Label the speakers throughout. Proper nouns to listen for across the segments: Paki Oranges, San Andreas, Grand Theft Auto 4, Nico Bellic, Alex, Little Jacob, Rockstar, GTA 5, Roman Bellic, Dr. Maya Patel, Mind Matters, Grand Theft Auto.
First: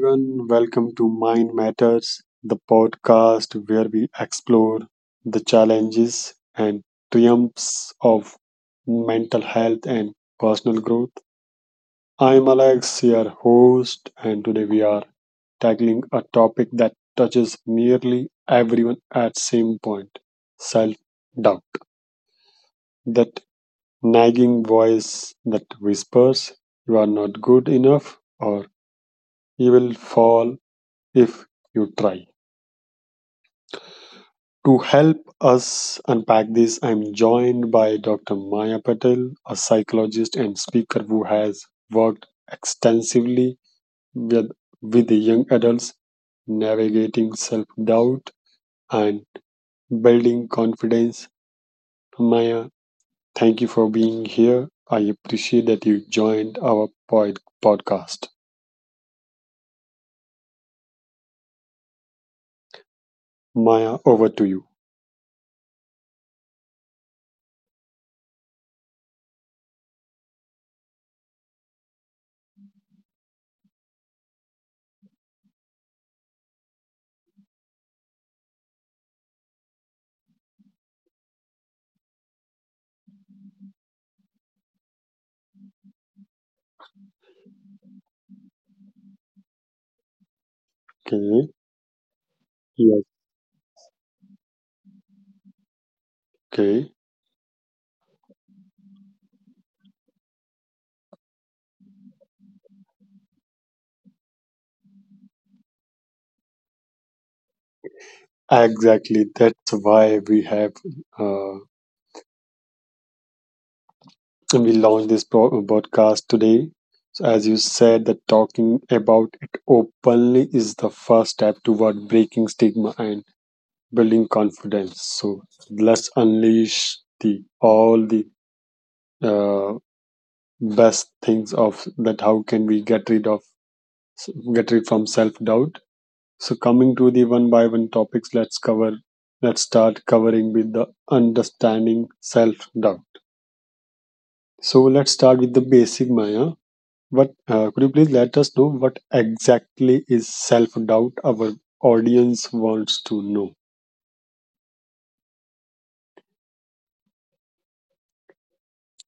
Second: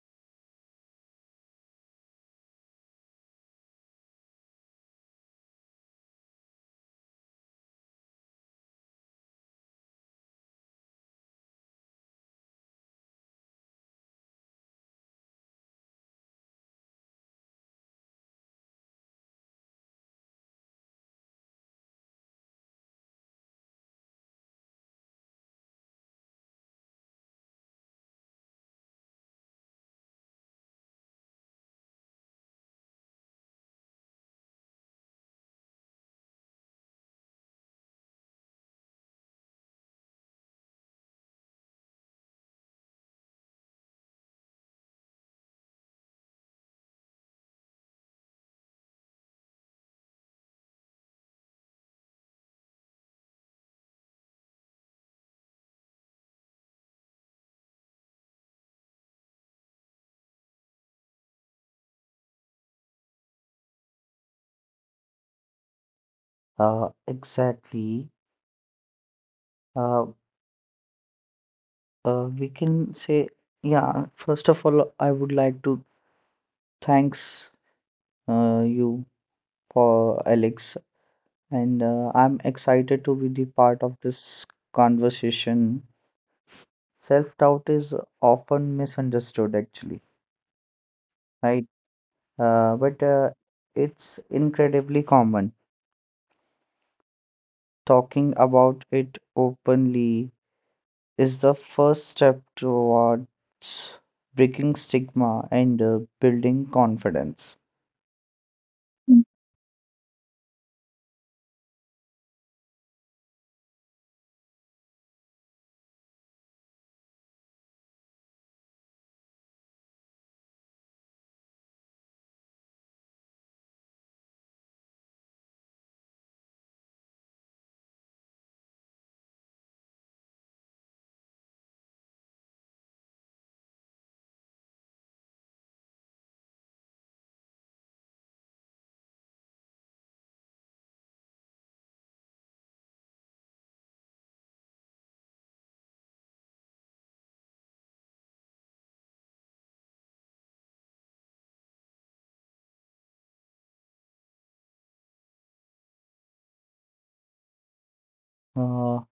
Speaker 1: everyone. Welcome to Mind Matters, the podcast where we explore the challenges and triumphs of mental health and personal growth. I'm Alex, your host, and today we are tackling a topic that touches nearly everyone at same point self doubt that nagging voice that whispers you are not good enough or you will fall if you try To help us unpack this, I'm joined by Dr. Maya Patel, a psychologist and speaker who has worked extensively with, with the young adults navigating self doubt and building confidence. Maya, thank you for being here. I appreciate that you joined our podcast. Maya, over to you.
Speaker 2: Exactly. Uh, uh, we can say, yeah, first of all, I would like to thanks you for Alex, and I'm excited to be the part of this conversation. Self-doubt is often misunderstood, actually,
Speaker 1: Okay.
Speaker 2: right? But
Speaker 1: Yes.
Speaker 2: it's incredibly common.
Speaker 1: Okay.
Speaker 2: Talking about it openly is the first step towards breaking stigma and building confidence. Mm.
Speaker 1: Exactly. That's why we have uh, and we launch this podcast today. So, as you said, that talking about it openly is the first step toward breaking stigma and building confidence. So, let's unleash the all the uh, best things of that. How can we get rid of get rid from self doubt? So, coming to the one by one topics, let's cover. Let's start covering with the understanding self doubt. So, let's start with the basic Maya But could you please let us know what exactly is self doubt? Our audience wants to know.
Speaker 2: Uh,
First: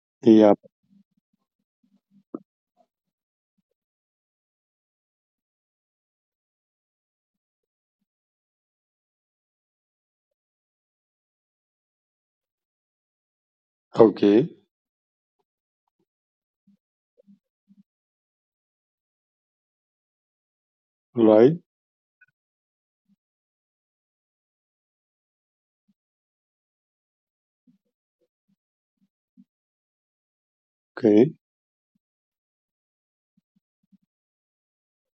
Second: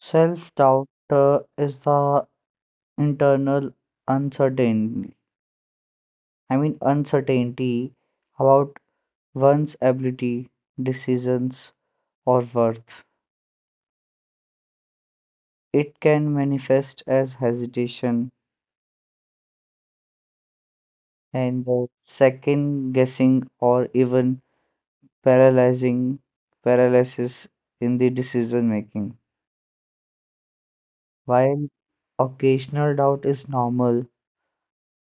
Speaker 2: Self
Speaker 1: Yeah.
Speaker 2: doubt is the internal uncertainty. I mean, uncertainty about one's ability, decisions, or worth.
Speaker 1: Okay.
Speaker 2: It can manifest as hesitation
Speaker 1: Right.
Speaker 2: and second guessing or even paralyzing paralysis in the decision making.
Speaker 1: Okay.
Speaker 2: While Occasional doubt is normal,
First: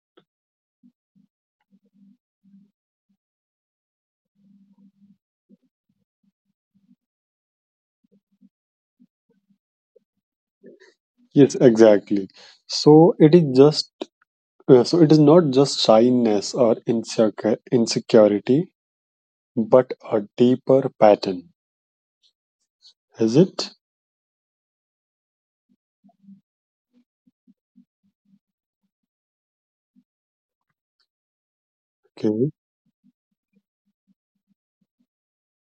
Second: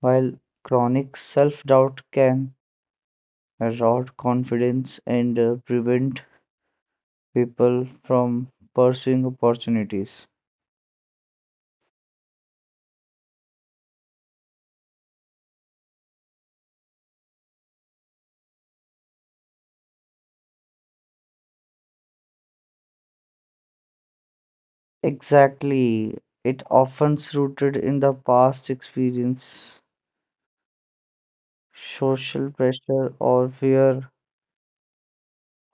Speaker 2: while chronic self doubt can erode confidence and prevent people from pursuing opportunities.
Speaker 1: Yes. Exactly. So it is just. So it is not just shyness or insecure insecurity, but a deeper pattern. Is it?
Speaker 2: Exactly. It often's rooted in the past experience,
Speaker 1: Okay.
Speaker 2: social pressure, or fear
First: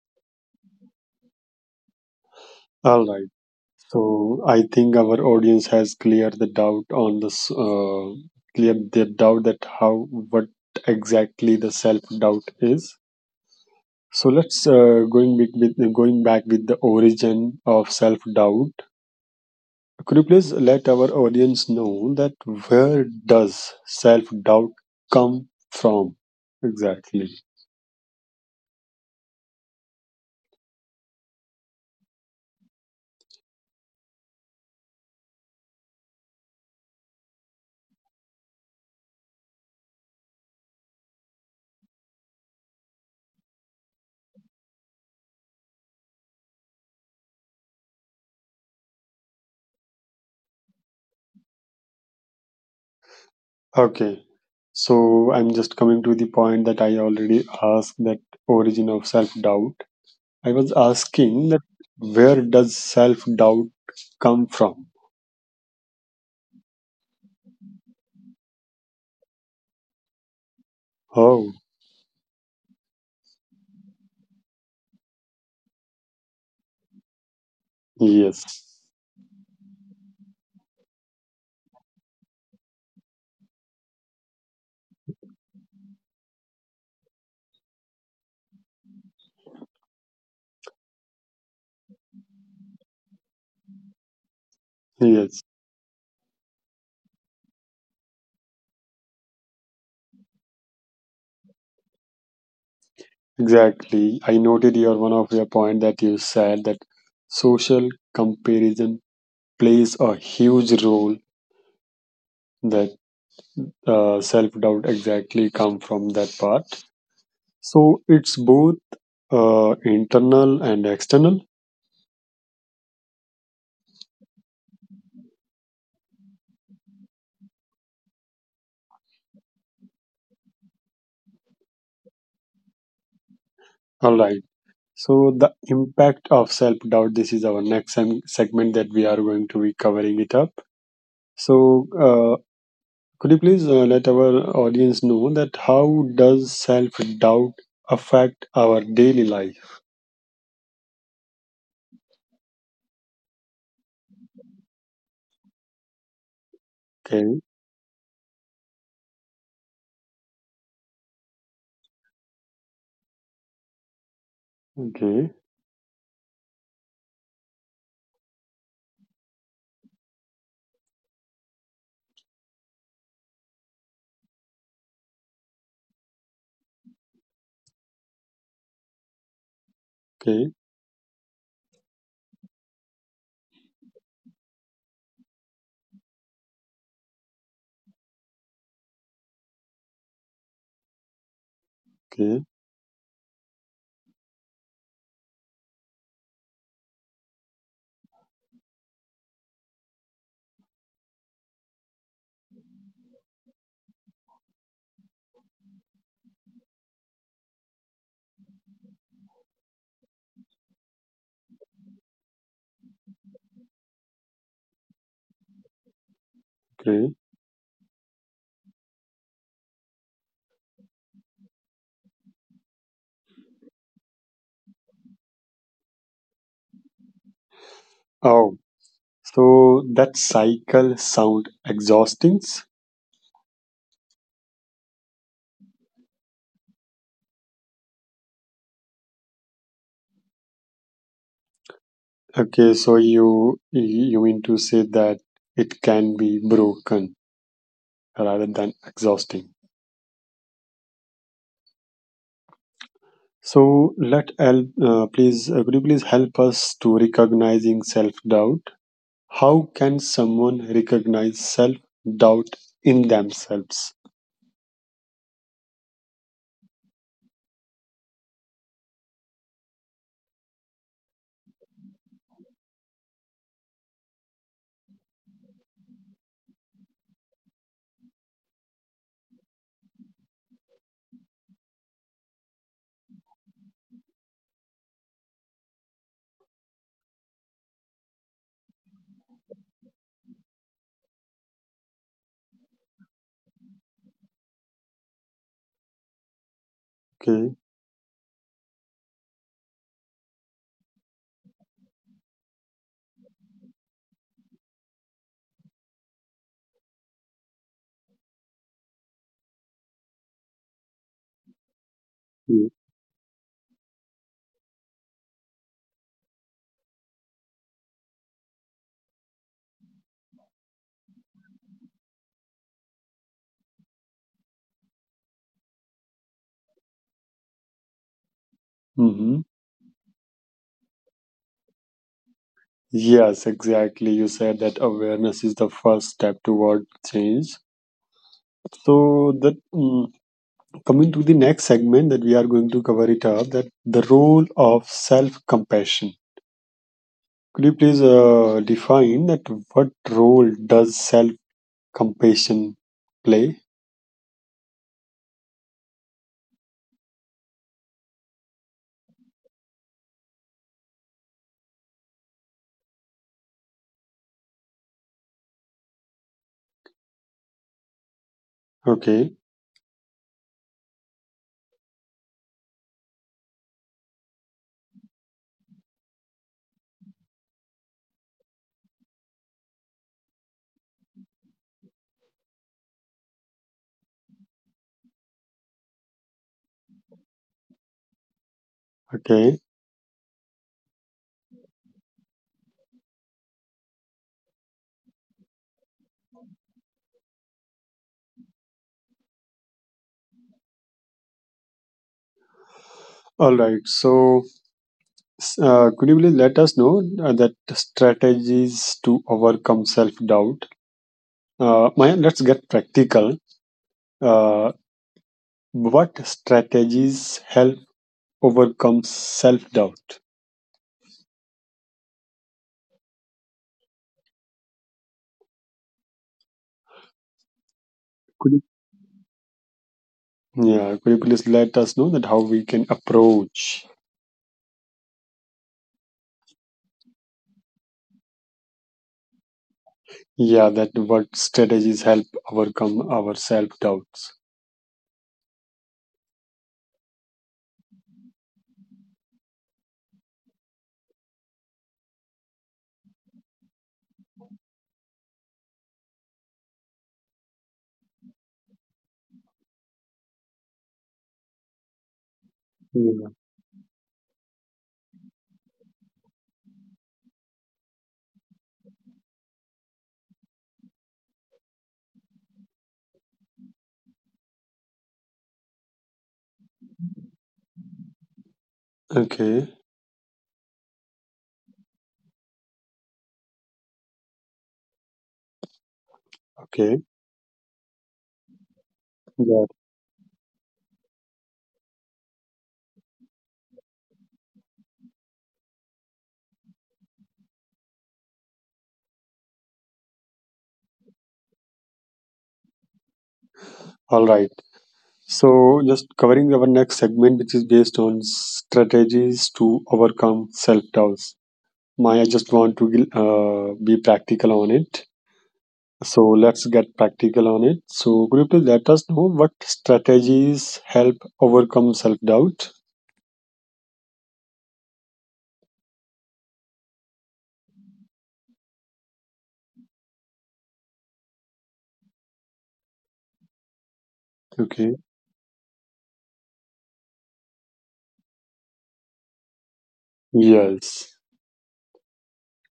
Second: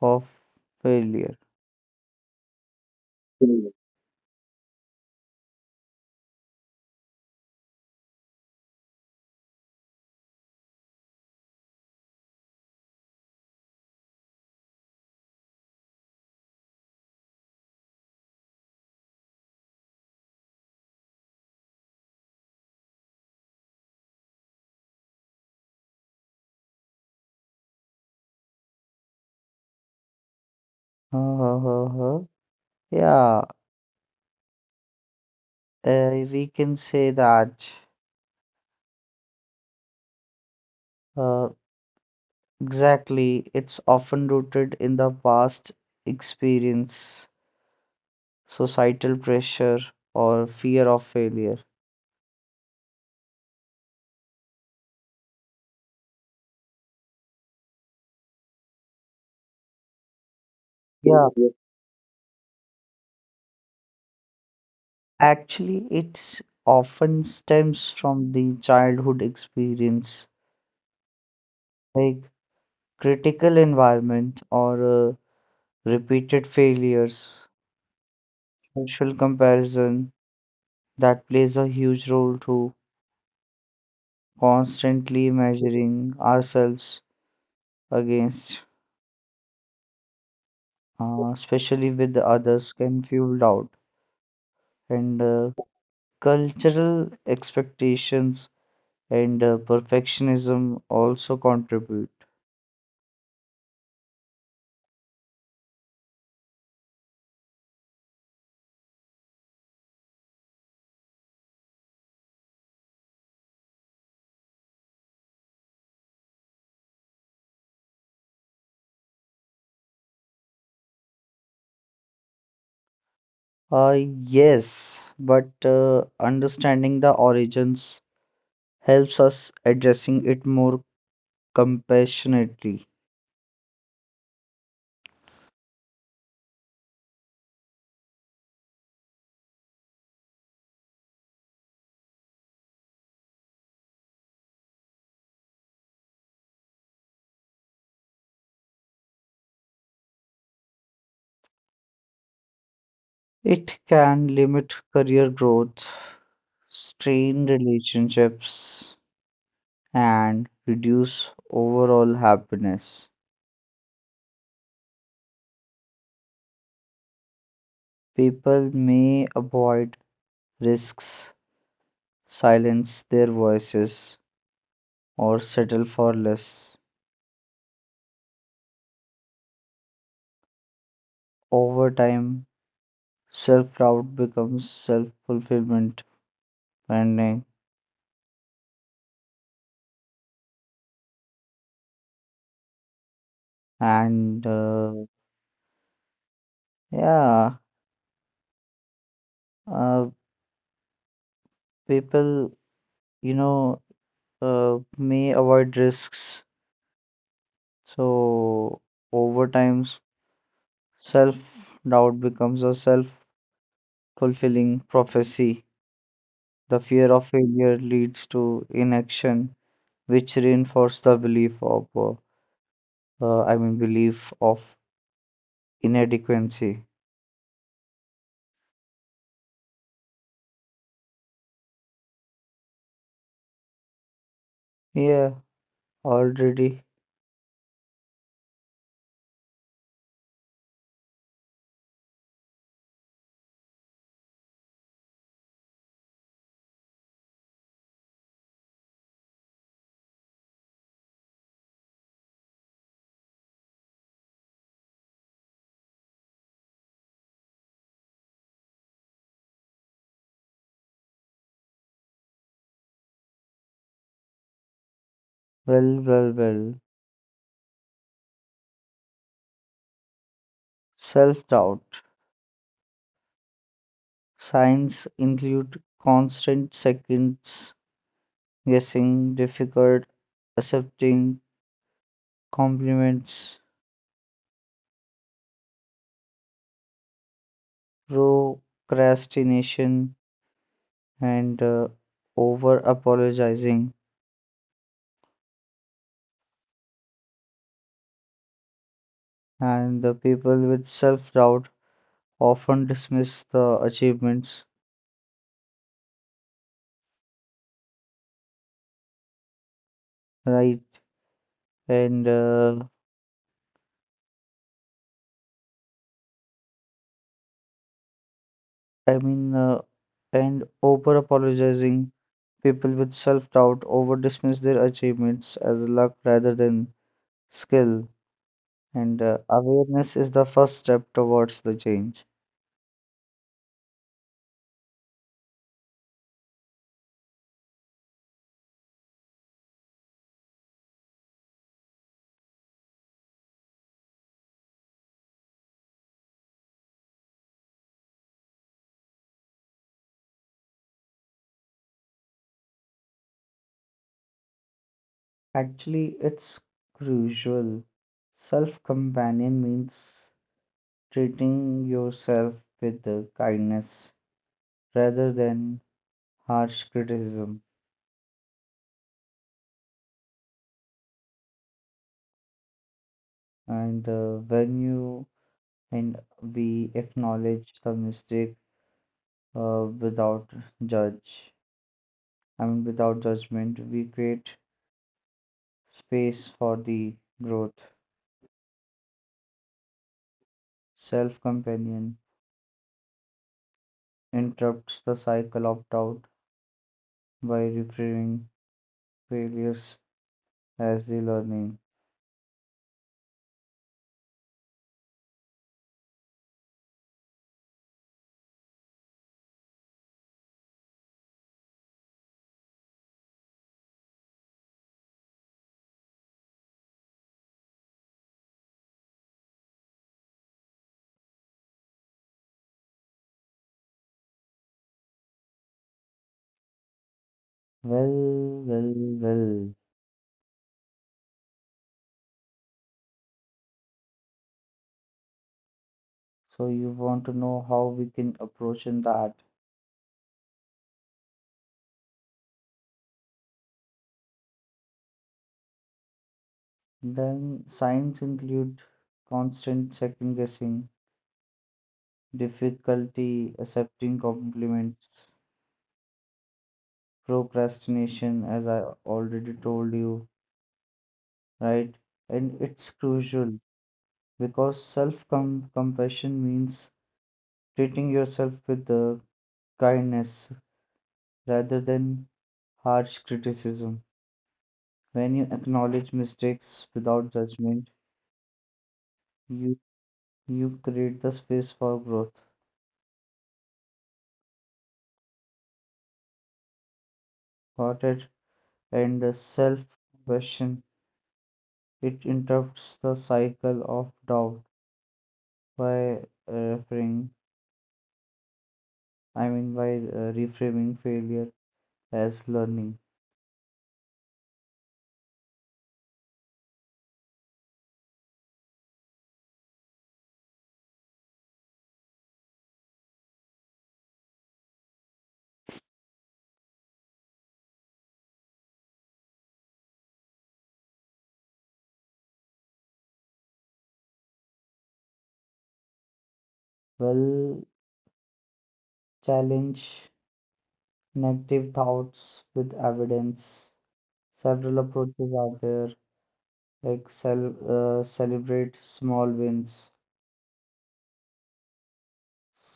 Speaker 2: of failure.
Speaker 1: All right.
Speaker 2: Mm.
Speaker 1: So I think our audience has cleared the doubt on this, cleared their doubt that how what exactly the self doubt is. So let's going back with the origin of self doubt. Could you please let our audience know that where does self doubt come from exactly?
Speaker 2: Uh, uh, uh, uh. Yeah, we can say that. Uh, Exactly, it's often rooted in the past experience, societal pressure, or fear of failure.
Speaker 1: Okay, so I'm just coming to the point that I already asked that origin of self doubt. I was
Speaker 2: Yeah,
Speaker 1: asking
Speaker 2: Yeah.
Speaker 1: that where does self doubt come from?
Speaker 2: Actually, it's often stems from the childhood experience,
Speaker 1: Oh,
Speaker 2: like critical environment or uh, repeated failures,
Speaker 1: yes,
Speaker 2: social comparison that plays a huge role too, constantly measuring ourselves against, especially with the others, can fuel doubt and
Speaker 1: yes,
Speaker 2: cultural expectations and perfectionism also contribute.
Speaker 1: exactly. I noted your one of your point that you said that social comparison plays a huge role. That self doubt exactly come from that part. So it's both internal and external.
Speaker 2: Uh, yes, but understanding the origins helps us addressing it more compassionately.
Speaker 1: All right. So the impact of self doubt. This is our next segment that we are going to be covering it up. So, could you please let our audience know that how does self doubt affect our daily life?
Speaker 2: It can limit career growth,
Speaker 1: Okay,
Speaker 2: strain relationships, and reduce overall happiness.
Speaker 1: okay,
Speaker 2: People may avoid risks, silence their voices, or settle for less.
Speaker 1: okay,
Speaker 2: Over time, self doubt becomes self fulfillment branding,
Speaker 1: okay,
Speaker 2: and uh, yeah, uh, people you know may avoid risks. So over time, self doubt becomes a self fulfilling prophecy. The fear
Speaker 1: okay.
Speaker 2: of failure leads to inaction, which reinforces the belief of I mean belief of inadequacy.
Speaker 1: Oh, so that cycle sound exhausting.
Speaker 2: Yeah. Already,
Speaker 1: Okay, so you mean to say that it can be broken rather than exhausting. So let help, please could you please help us to recognizing self doubt How can someone recognize self doubt in themselves?
Speaker 2: well, well, well. Self doubt. Signs include constant seconds guessing, difficult accepting compliments, procrastination, and over apologizing.
Speaker 1: Okay.
Speaker 2: And the people with self doubt often dismiss the achievements, right? And I mean, and over apologizing People with self doubt over dismiss their achievements as luck rather than skill, and
Speaker 1: Mm-hmm.
Speaker 2: awareness is the first step towards the change.
Speaker 1: Yes, exactly. You said that awareness is the first step toward change. So that coming to the next segment that we are going to cover it up, that the role of self-compassion. Could you please define that what role does self-compassion play?
Speaker 2: Actually, it's crucial. Self companion means treating yourself with kindness rather than harsh criticism.
Speaker 1: Okay,
Speaker 2: And when you and we acknowledge the mistake without judge, I mean, without judgment, we create space for the growth.
Speaker 1: okay.
Speaker 2: Self companion interrupts the cycle of doubt by reframing failures as the learning.
Speaker 1: All right. So could you please let us know that strategies to overcome self doubt? Mayan, let's get practical. Uh, what strategies help overcome self doubt? Could you,
Speaker 2: Well, well, well.
Speaker 1: yeah, could you please let us know that how we can approach?
Speaker 2: So you want to know how we can approach in that?
Speaker 1: Yeah, that what strategies help overcome our self doubts?
Speaker 2: Then signs include constant second guessing, difficulty accepting compliments, procrastination, as I already told you, right? And it's
Speaker 1: Yeah.
Speaker 2: crucial because self compassion means treating yourself with kindness rather than harsh criticism. When you acknowledge mistakes without judgment,
Speaker 1: Okay.
Speaker 2: you, you create the space for growth,
Speaker 1: Okay.
Speaker 2: thought it, and
Speaker 1: Yeah.
Speaker 2: self compassion. It interrupts the cycle of doubt by uh, referring, I mean, by reframing failure as learning.
Speaker 1: All right. So, just covering our next segment, which is based on strategies to overcome self doubts. Maya, just want to be practical on it. So, let's get practical on it. So, could you please let us know what strategies help overcome self doubt?
Speaker 2: Well, challenge negative thoughts with evidence Several
Speaker 1: Okay.
Speaker 2: approaches are there, like celebrate small wins,
Speaker 1: Yes.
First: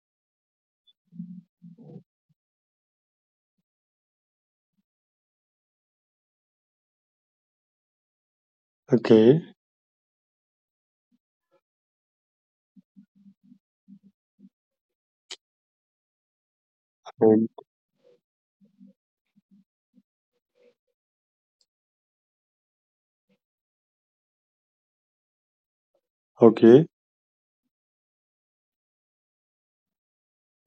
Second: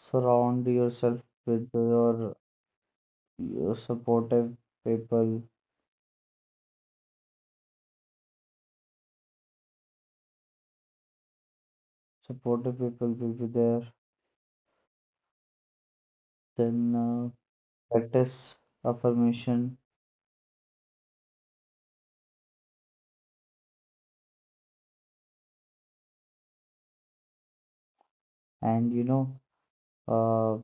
Speaker 2: surround yourself with your people,
Speaker 1: Okay.
Speaker 2: supportive people will be there, then uh,
Speaker 1: And
Speaker 2: practice affirmation,
Speaker 1: okay.
Speaker 2: and uh,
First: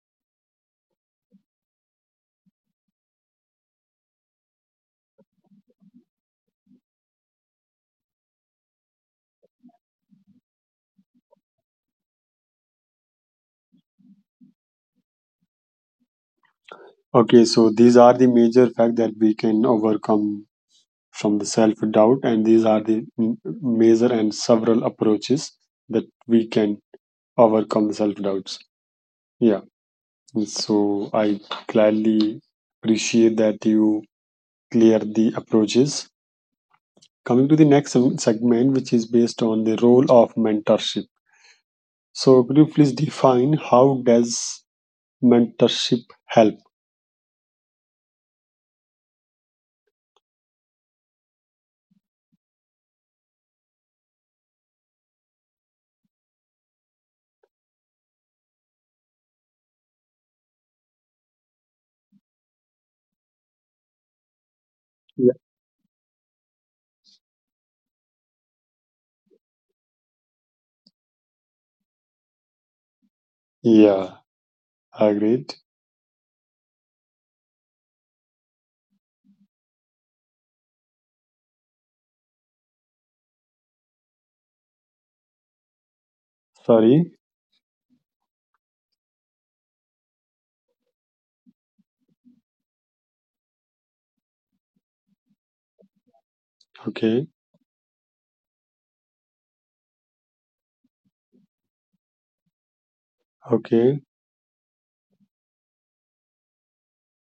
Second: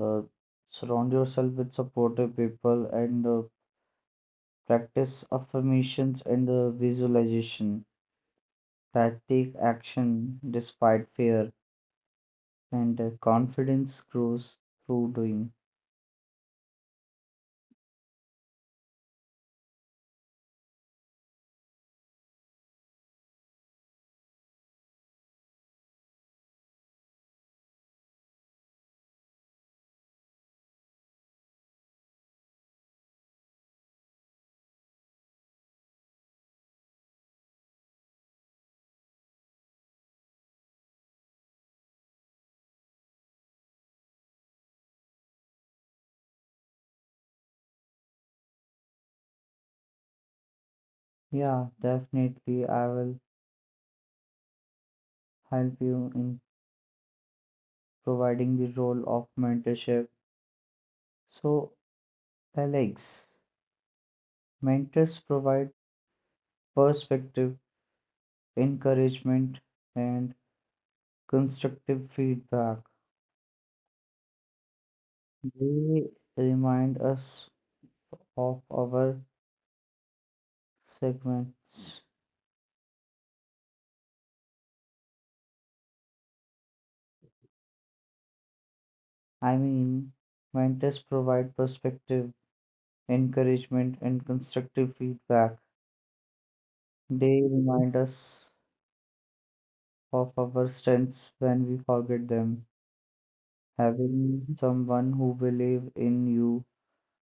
Speaker 2: uh, surround yourself with supportive people and practice affirmations and visualization. That take action despite fear, and confidence grows through doing.
Speaker 1: Okay. So, these are the major facts that we can overcome from the self doubt, and these are the major and several approaches that we can overcome self doubts. Yeah, so I gladly appreciate that you clear the approaches. Coming to the next segment, which is based on the role of mentorship. So, could you please define how does mentorship help?
Speaker 2: Yeah, definitely. I will help you in providing the role of mentorship. So, Alex, mentors
Speaker 1: Yeah,
Speaker 2: provide perspective, encouragement, and constructive feedback.
Speaker 1: yeah, agreed.
Speaker 2: They remind us of our segments.
Speaker 1: Sorry.
Speaker 2: I mean, mentors provide perspective, encouragement, and constructive feedback.
Speaker 1: Okay,
Speaker 2: They remind us of our strengths when we forget them.
Speaker 1: okay,
Speaker 2: Having someone who believes in you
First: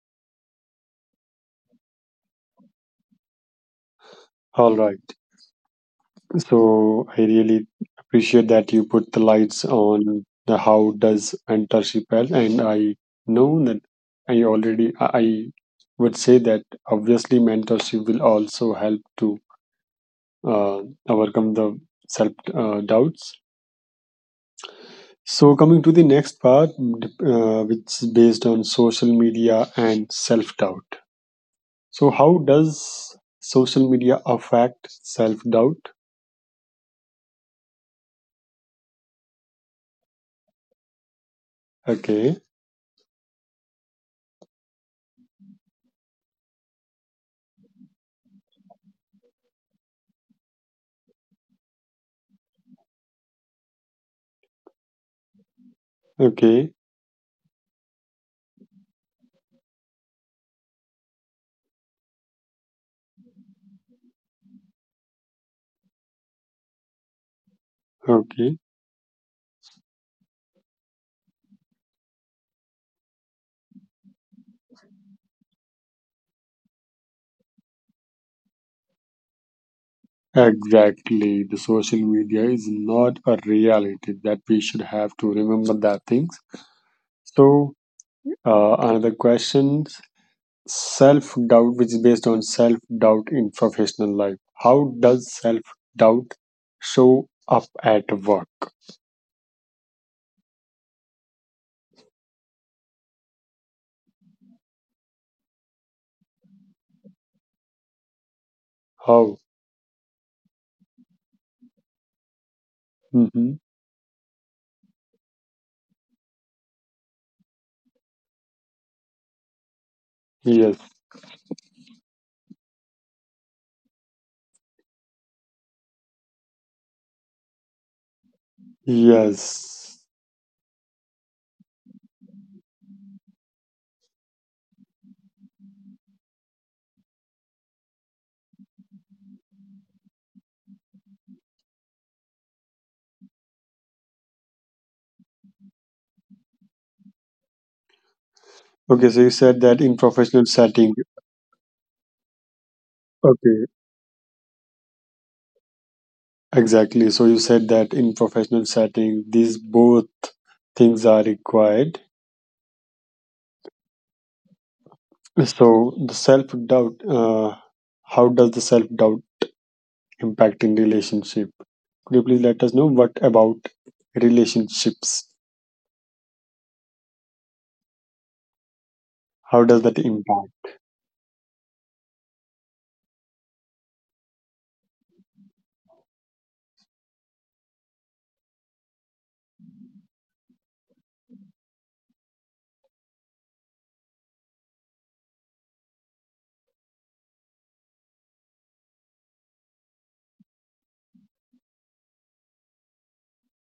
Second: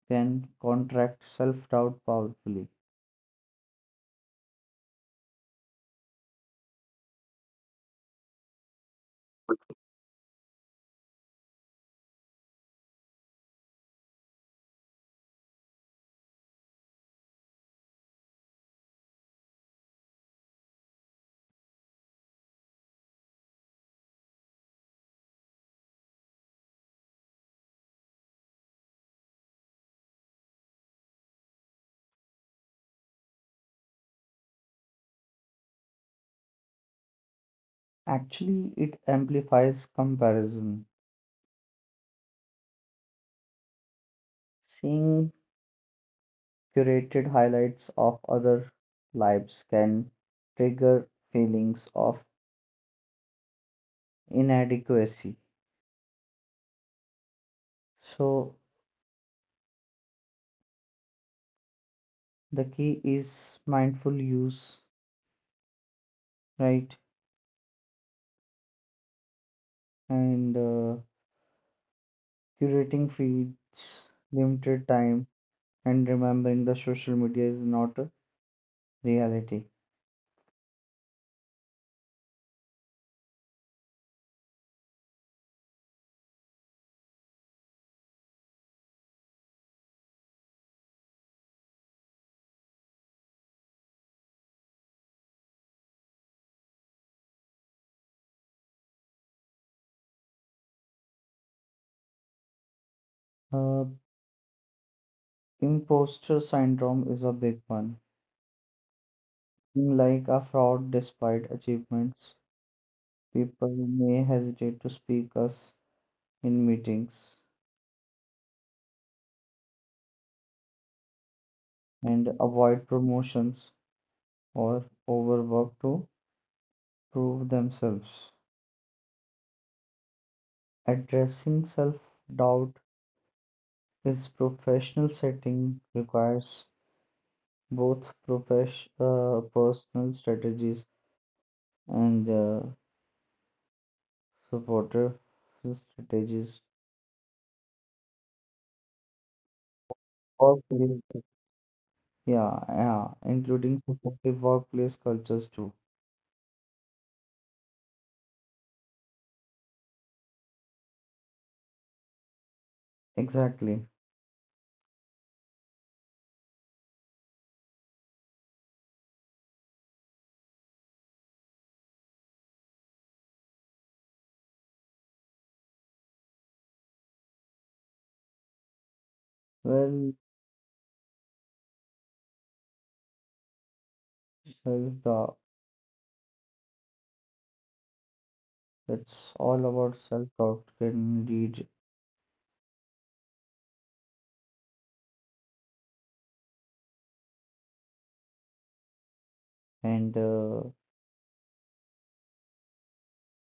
Speaker 2: can contract self doubt powerfully.
Speaker 1: all right. So I really appreciate that you put the lights on the how does mentorship help, and I know that I already I would say that obviously mentorship will also help to uh, overcome the self doubts. So coming to the next part, which is based on social media and self doubt. So how does social media affect self doubt?
Speaker 2: Actually, it amplifies comparison.
Speaker 1: Okay,
Speaker 2: Seeing curated highlights of other lives can trigger feelings of inadequacy.
Speaker 1: okay,
Speaker 2: So, the key is mindful use, right?
Speaker 1: okay.
Speaker 2: And curating feeds, limited time, and remembering the social media is not a reality.
Speaker 1: Exactly. The social media is not a reality that we should have to remember that things. So another question, self-doubt, which is based on self-doubt in professional life. How does self-doubt show up at work?
Speaker 2: Uh, Imposter syndrome is a big one.
Speaker 1: How?
Speaker 2: Feeling like a fraud despite achievements,
Speaker 1: Hmm.
Speaker 2: people may hesitate to speak us in meetings
Speaker 1: Yes.
Speaker 2: and avoid promotions or overwork to prove themselves.
Speaker 1: Yes.
Speaker 2: Addressing self doubt is professional setting requires both personal strategies and supportive strategies.
Speaker 1: Okay, so you said that in professional
Speaker 2: Or
Speaker 1: setting.
Speaker 2: Yeah, yeah,
Speaker 1: Okay,
Speaker 2: including supportive workplace cultures too.
Speaker 1: exactly. So you said that in professional setting, these both things are required
Speaker 2: Exactly.
Speaker 1: So the self doubt, how does the self doubt impact in relationship? Could you please let us know what about relationships? How does that
Speaker 2: Well,
Speaker 1: impact?
Speaker 2: self-doubt, it's all about and uh,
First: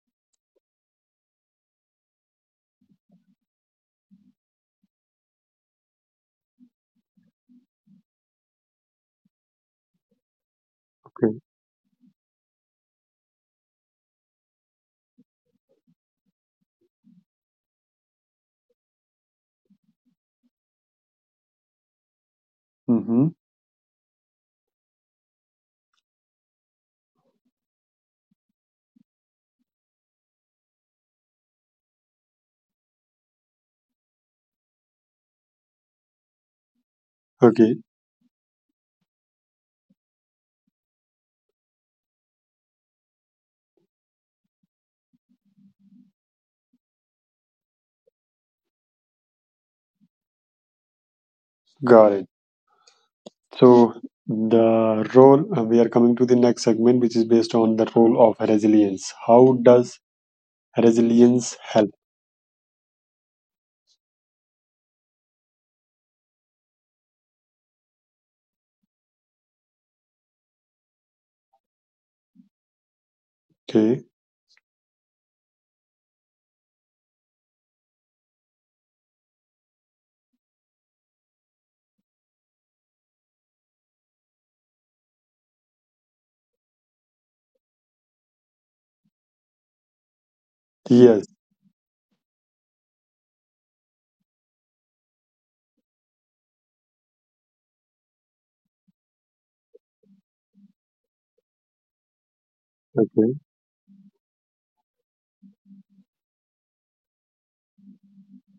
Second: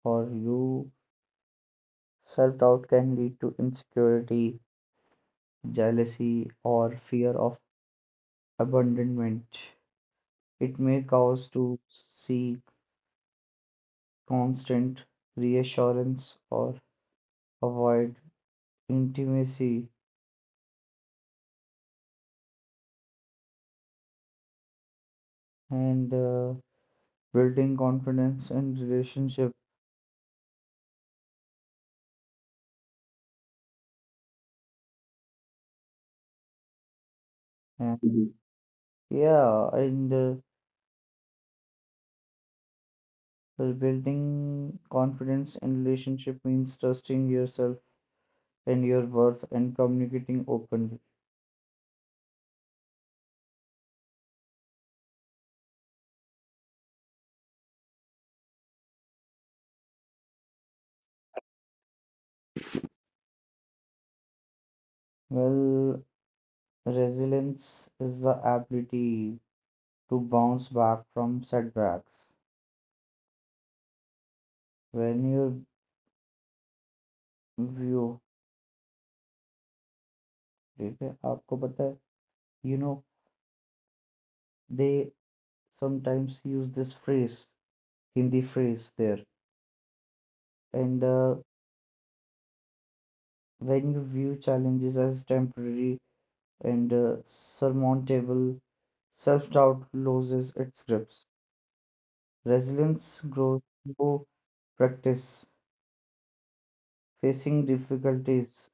Speaker 2: for you, self-doubt can lead to insecurity, jealousy, or fear of abandonment. It may
Speaker 1: Okay.
Speaker 2: cause to seek constant reassurance or avoid intimacy
Speaker 1: Mm-hmm.
Speaker 2: and building confidence in relationship
Speaker 1: Okay.
Speaker 2: and Yeah, and well, building confidence in relationship means trusting yourself and your worth and communicating openly.
Speaker 1: Got it. So the role we are coming to the next segment, which is based on the role of resilience. How does resilience help?
Speaker 2: Well, resilience is the ability to bounce back from setbacks.
Speaker 1: Okay.
Speaker 2: When you view, ठीक है, आपको पता है, you know, they sometimes use this phrase, Hindi phrase there, and
Speaker 1: Yes.
Speaker 2: when you view challenges as temporary and surmountable. Self doubt loses its grips. Resilience
Speaker 1: Okay.
Speaker 2: grows through practice, facing difficulties,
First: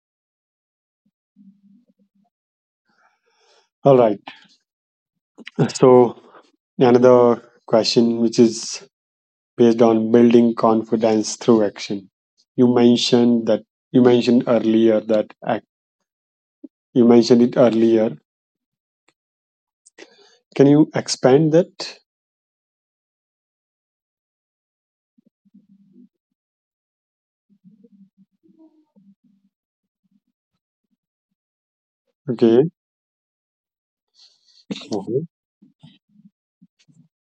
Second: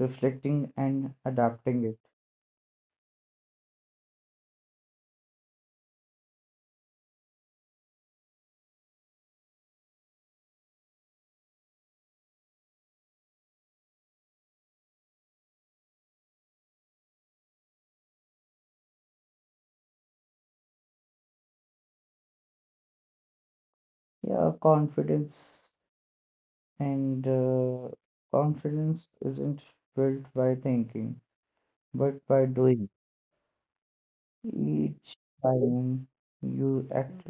Speaker 2: reflecting, and adapting it.
Speaker 1: All right. So another question, which is based on building confidence through action. You mentioned that you mentioned earlier that ac- You mentioned it earlier. Can you expand that?
Speaker 2: Yeah, confidence and uh, Confidence isn't built by thinking, but by
Speaker 1: Okay.
Speaker 2: doing. Each
Speaker 1: Mhm.
Speaker 2: time you act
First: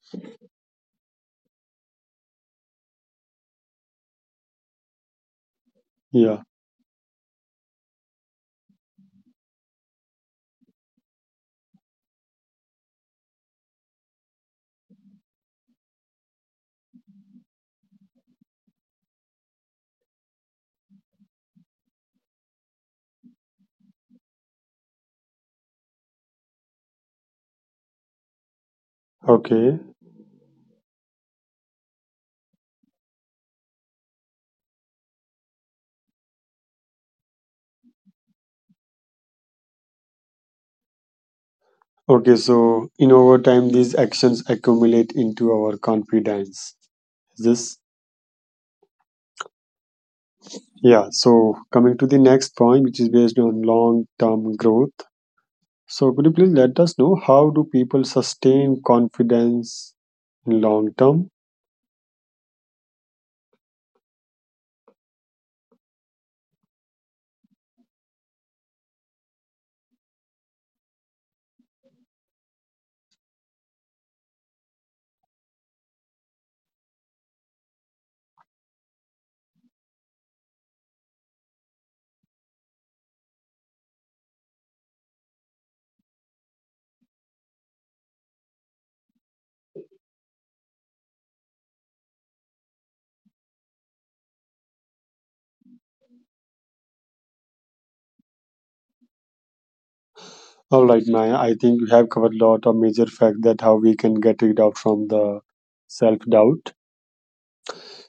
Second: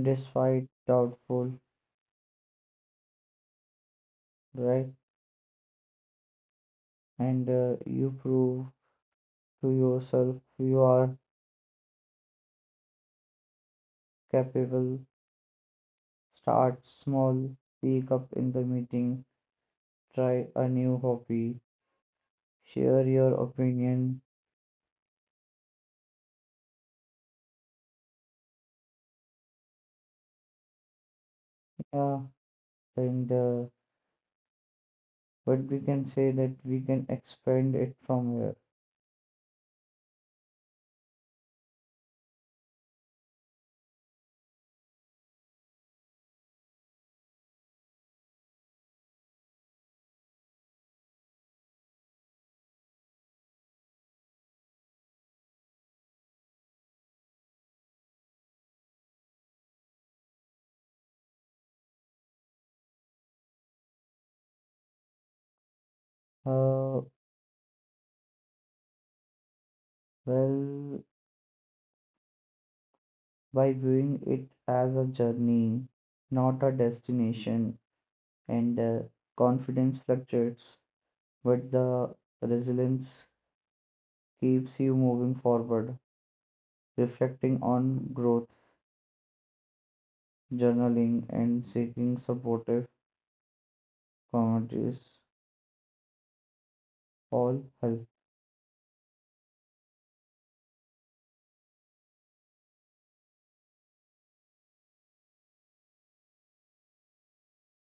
Speaker 2: despite doubtful, right?
Speaker 1: Yeah.
Speaker 2: And you prove to yourself you are capable. Start small, speak up in the meeting, try a new hobby, share your opinion.
Speaker 1: Okay.
Speaker 2: Yeah, and But we can say that we can expand it from here.
Speaker 1: Okay. So in over time, these actions accumulate into our confidence. Is this yeah. So coming to the next point, which is based on long-term growth. So could you please let us know how do people sustain confidence in long term?
Speaker 2: Uh, well, by viewing it as a journey, not a destination, and confidence fluctuates, but the resilience keeps you moving forward, reflecting on growth, journaling, and seeking supportive God is all help.
Speaker 1: All right, Maya. I think we have covered a lot of major facts that how we can get rid of from the self doubt.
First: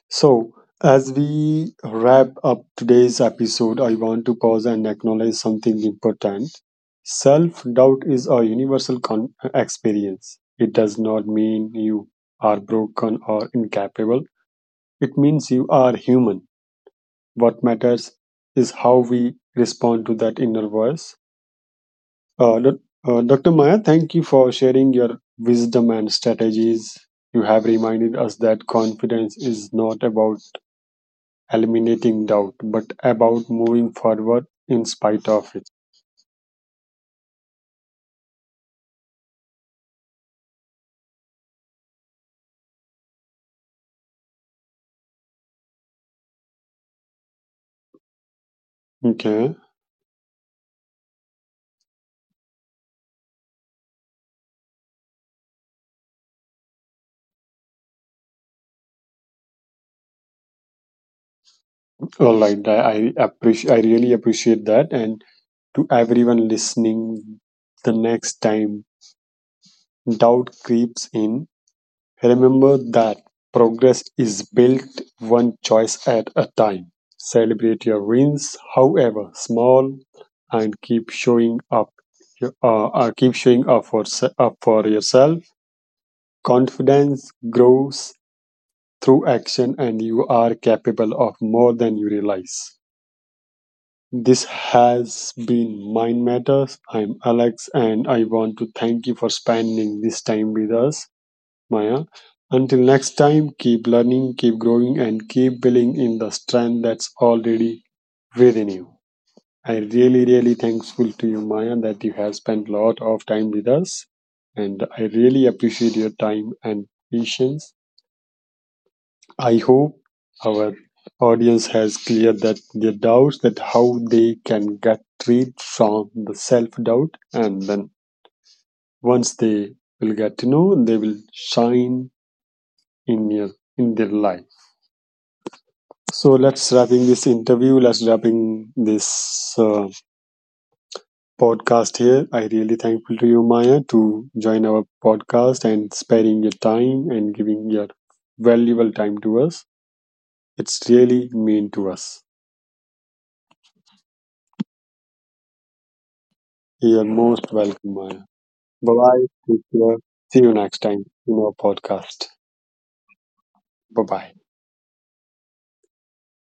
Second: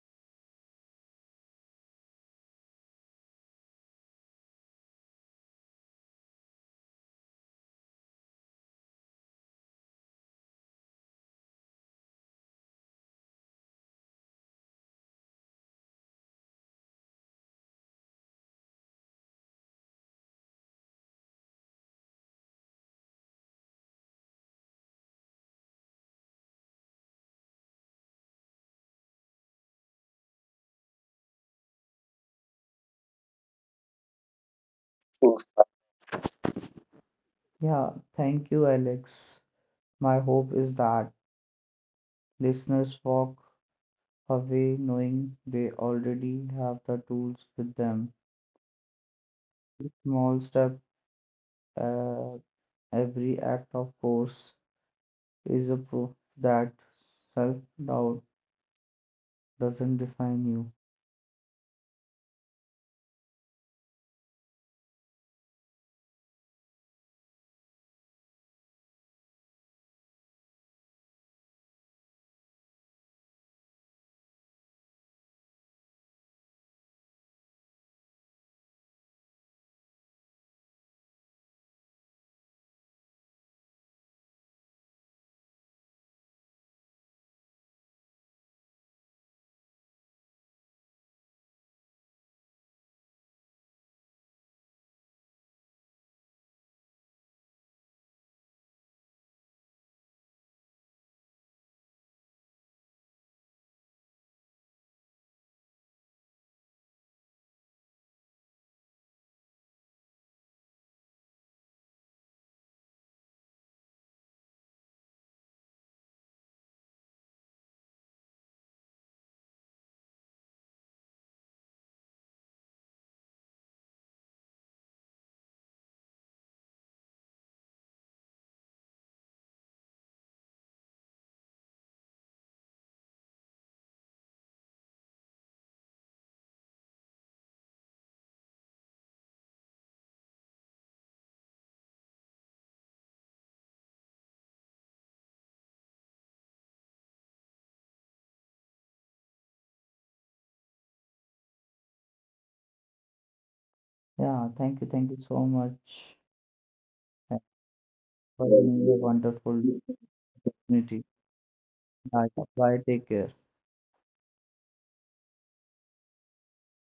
Speaker 1: So, as we wrap up today's episode, I want to pause and acknowledge something important. Self doubt is a universal experience. It does not mean you are broken or incapable. It means you are human. What matters is how we respond to that inner voice Uh, doc- Dr. Maya, thank you for sharing your wisdom and strategies. You have reminded us that confidence is not about eliminating doubt, but about moving forward in spite
Speaker 2: Thanks.
Speaker 1: of it.
Speaker 2: Yeah, thank you, Alex. My hope is that listeners walk away knowing they already have the tools with them.
Speaker 1: Okay.
Speaker 2: Small step, uh, every act of course is a proof that self-doubt doesn't define you.
Speaker 1: All right. I appreciate. I really appreciate that. And to everyone listening, the next time doubt creeps in, remember that progress is built one choice at a time. Celebrate your wins, however small, and keep showing up. Keep showing up for se- up for yourself. Confidence grows through action, and you are capable of more than you realize. This has been Mind Matters. I'm Alex, and I want to thank you for spending this time with us. Maya. Until next time, keep learning, keep growing, and keep building in the strength that's already within you. I really thankful to you, Maya, that you have spent a lot of time with us, and I really appreciate your time and patience. I hope our audience has cleared that their doubts that how they can get freed from the self doubt, and then once they will get to know, they will shine in your in their life. So let's wrapping this interview. Let's wrapping this podcast here. I really thankful to you, Maya, to join our podcast and sparing your time and giving your valuable time to us. It's really mean to us.
Speaker 2: Yeah, thank you so much
Speaker 1: You're
Speaker 2: uh,
Speaker 1: most welcome, Maya.
Speaker 2: for giving me a
Speaker 1: Bye bye.
Speaker 2: wonderful
Speaker 1: Take care. See you next
Speaker 2: opportunity.
Speaker 1: time in our
Speaker 2: Bye,
Speaker 1: podcast.
Speaker 2: bye, take care.
Speaker 1: Bye bye.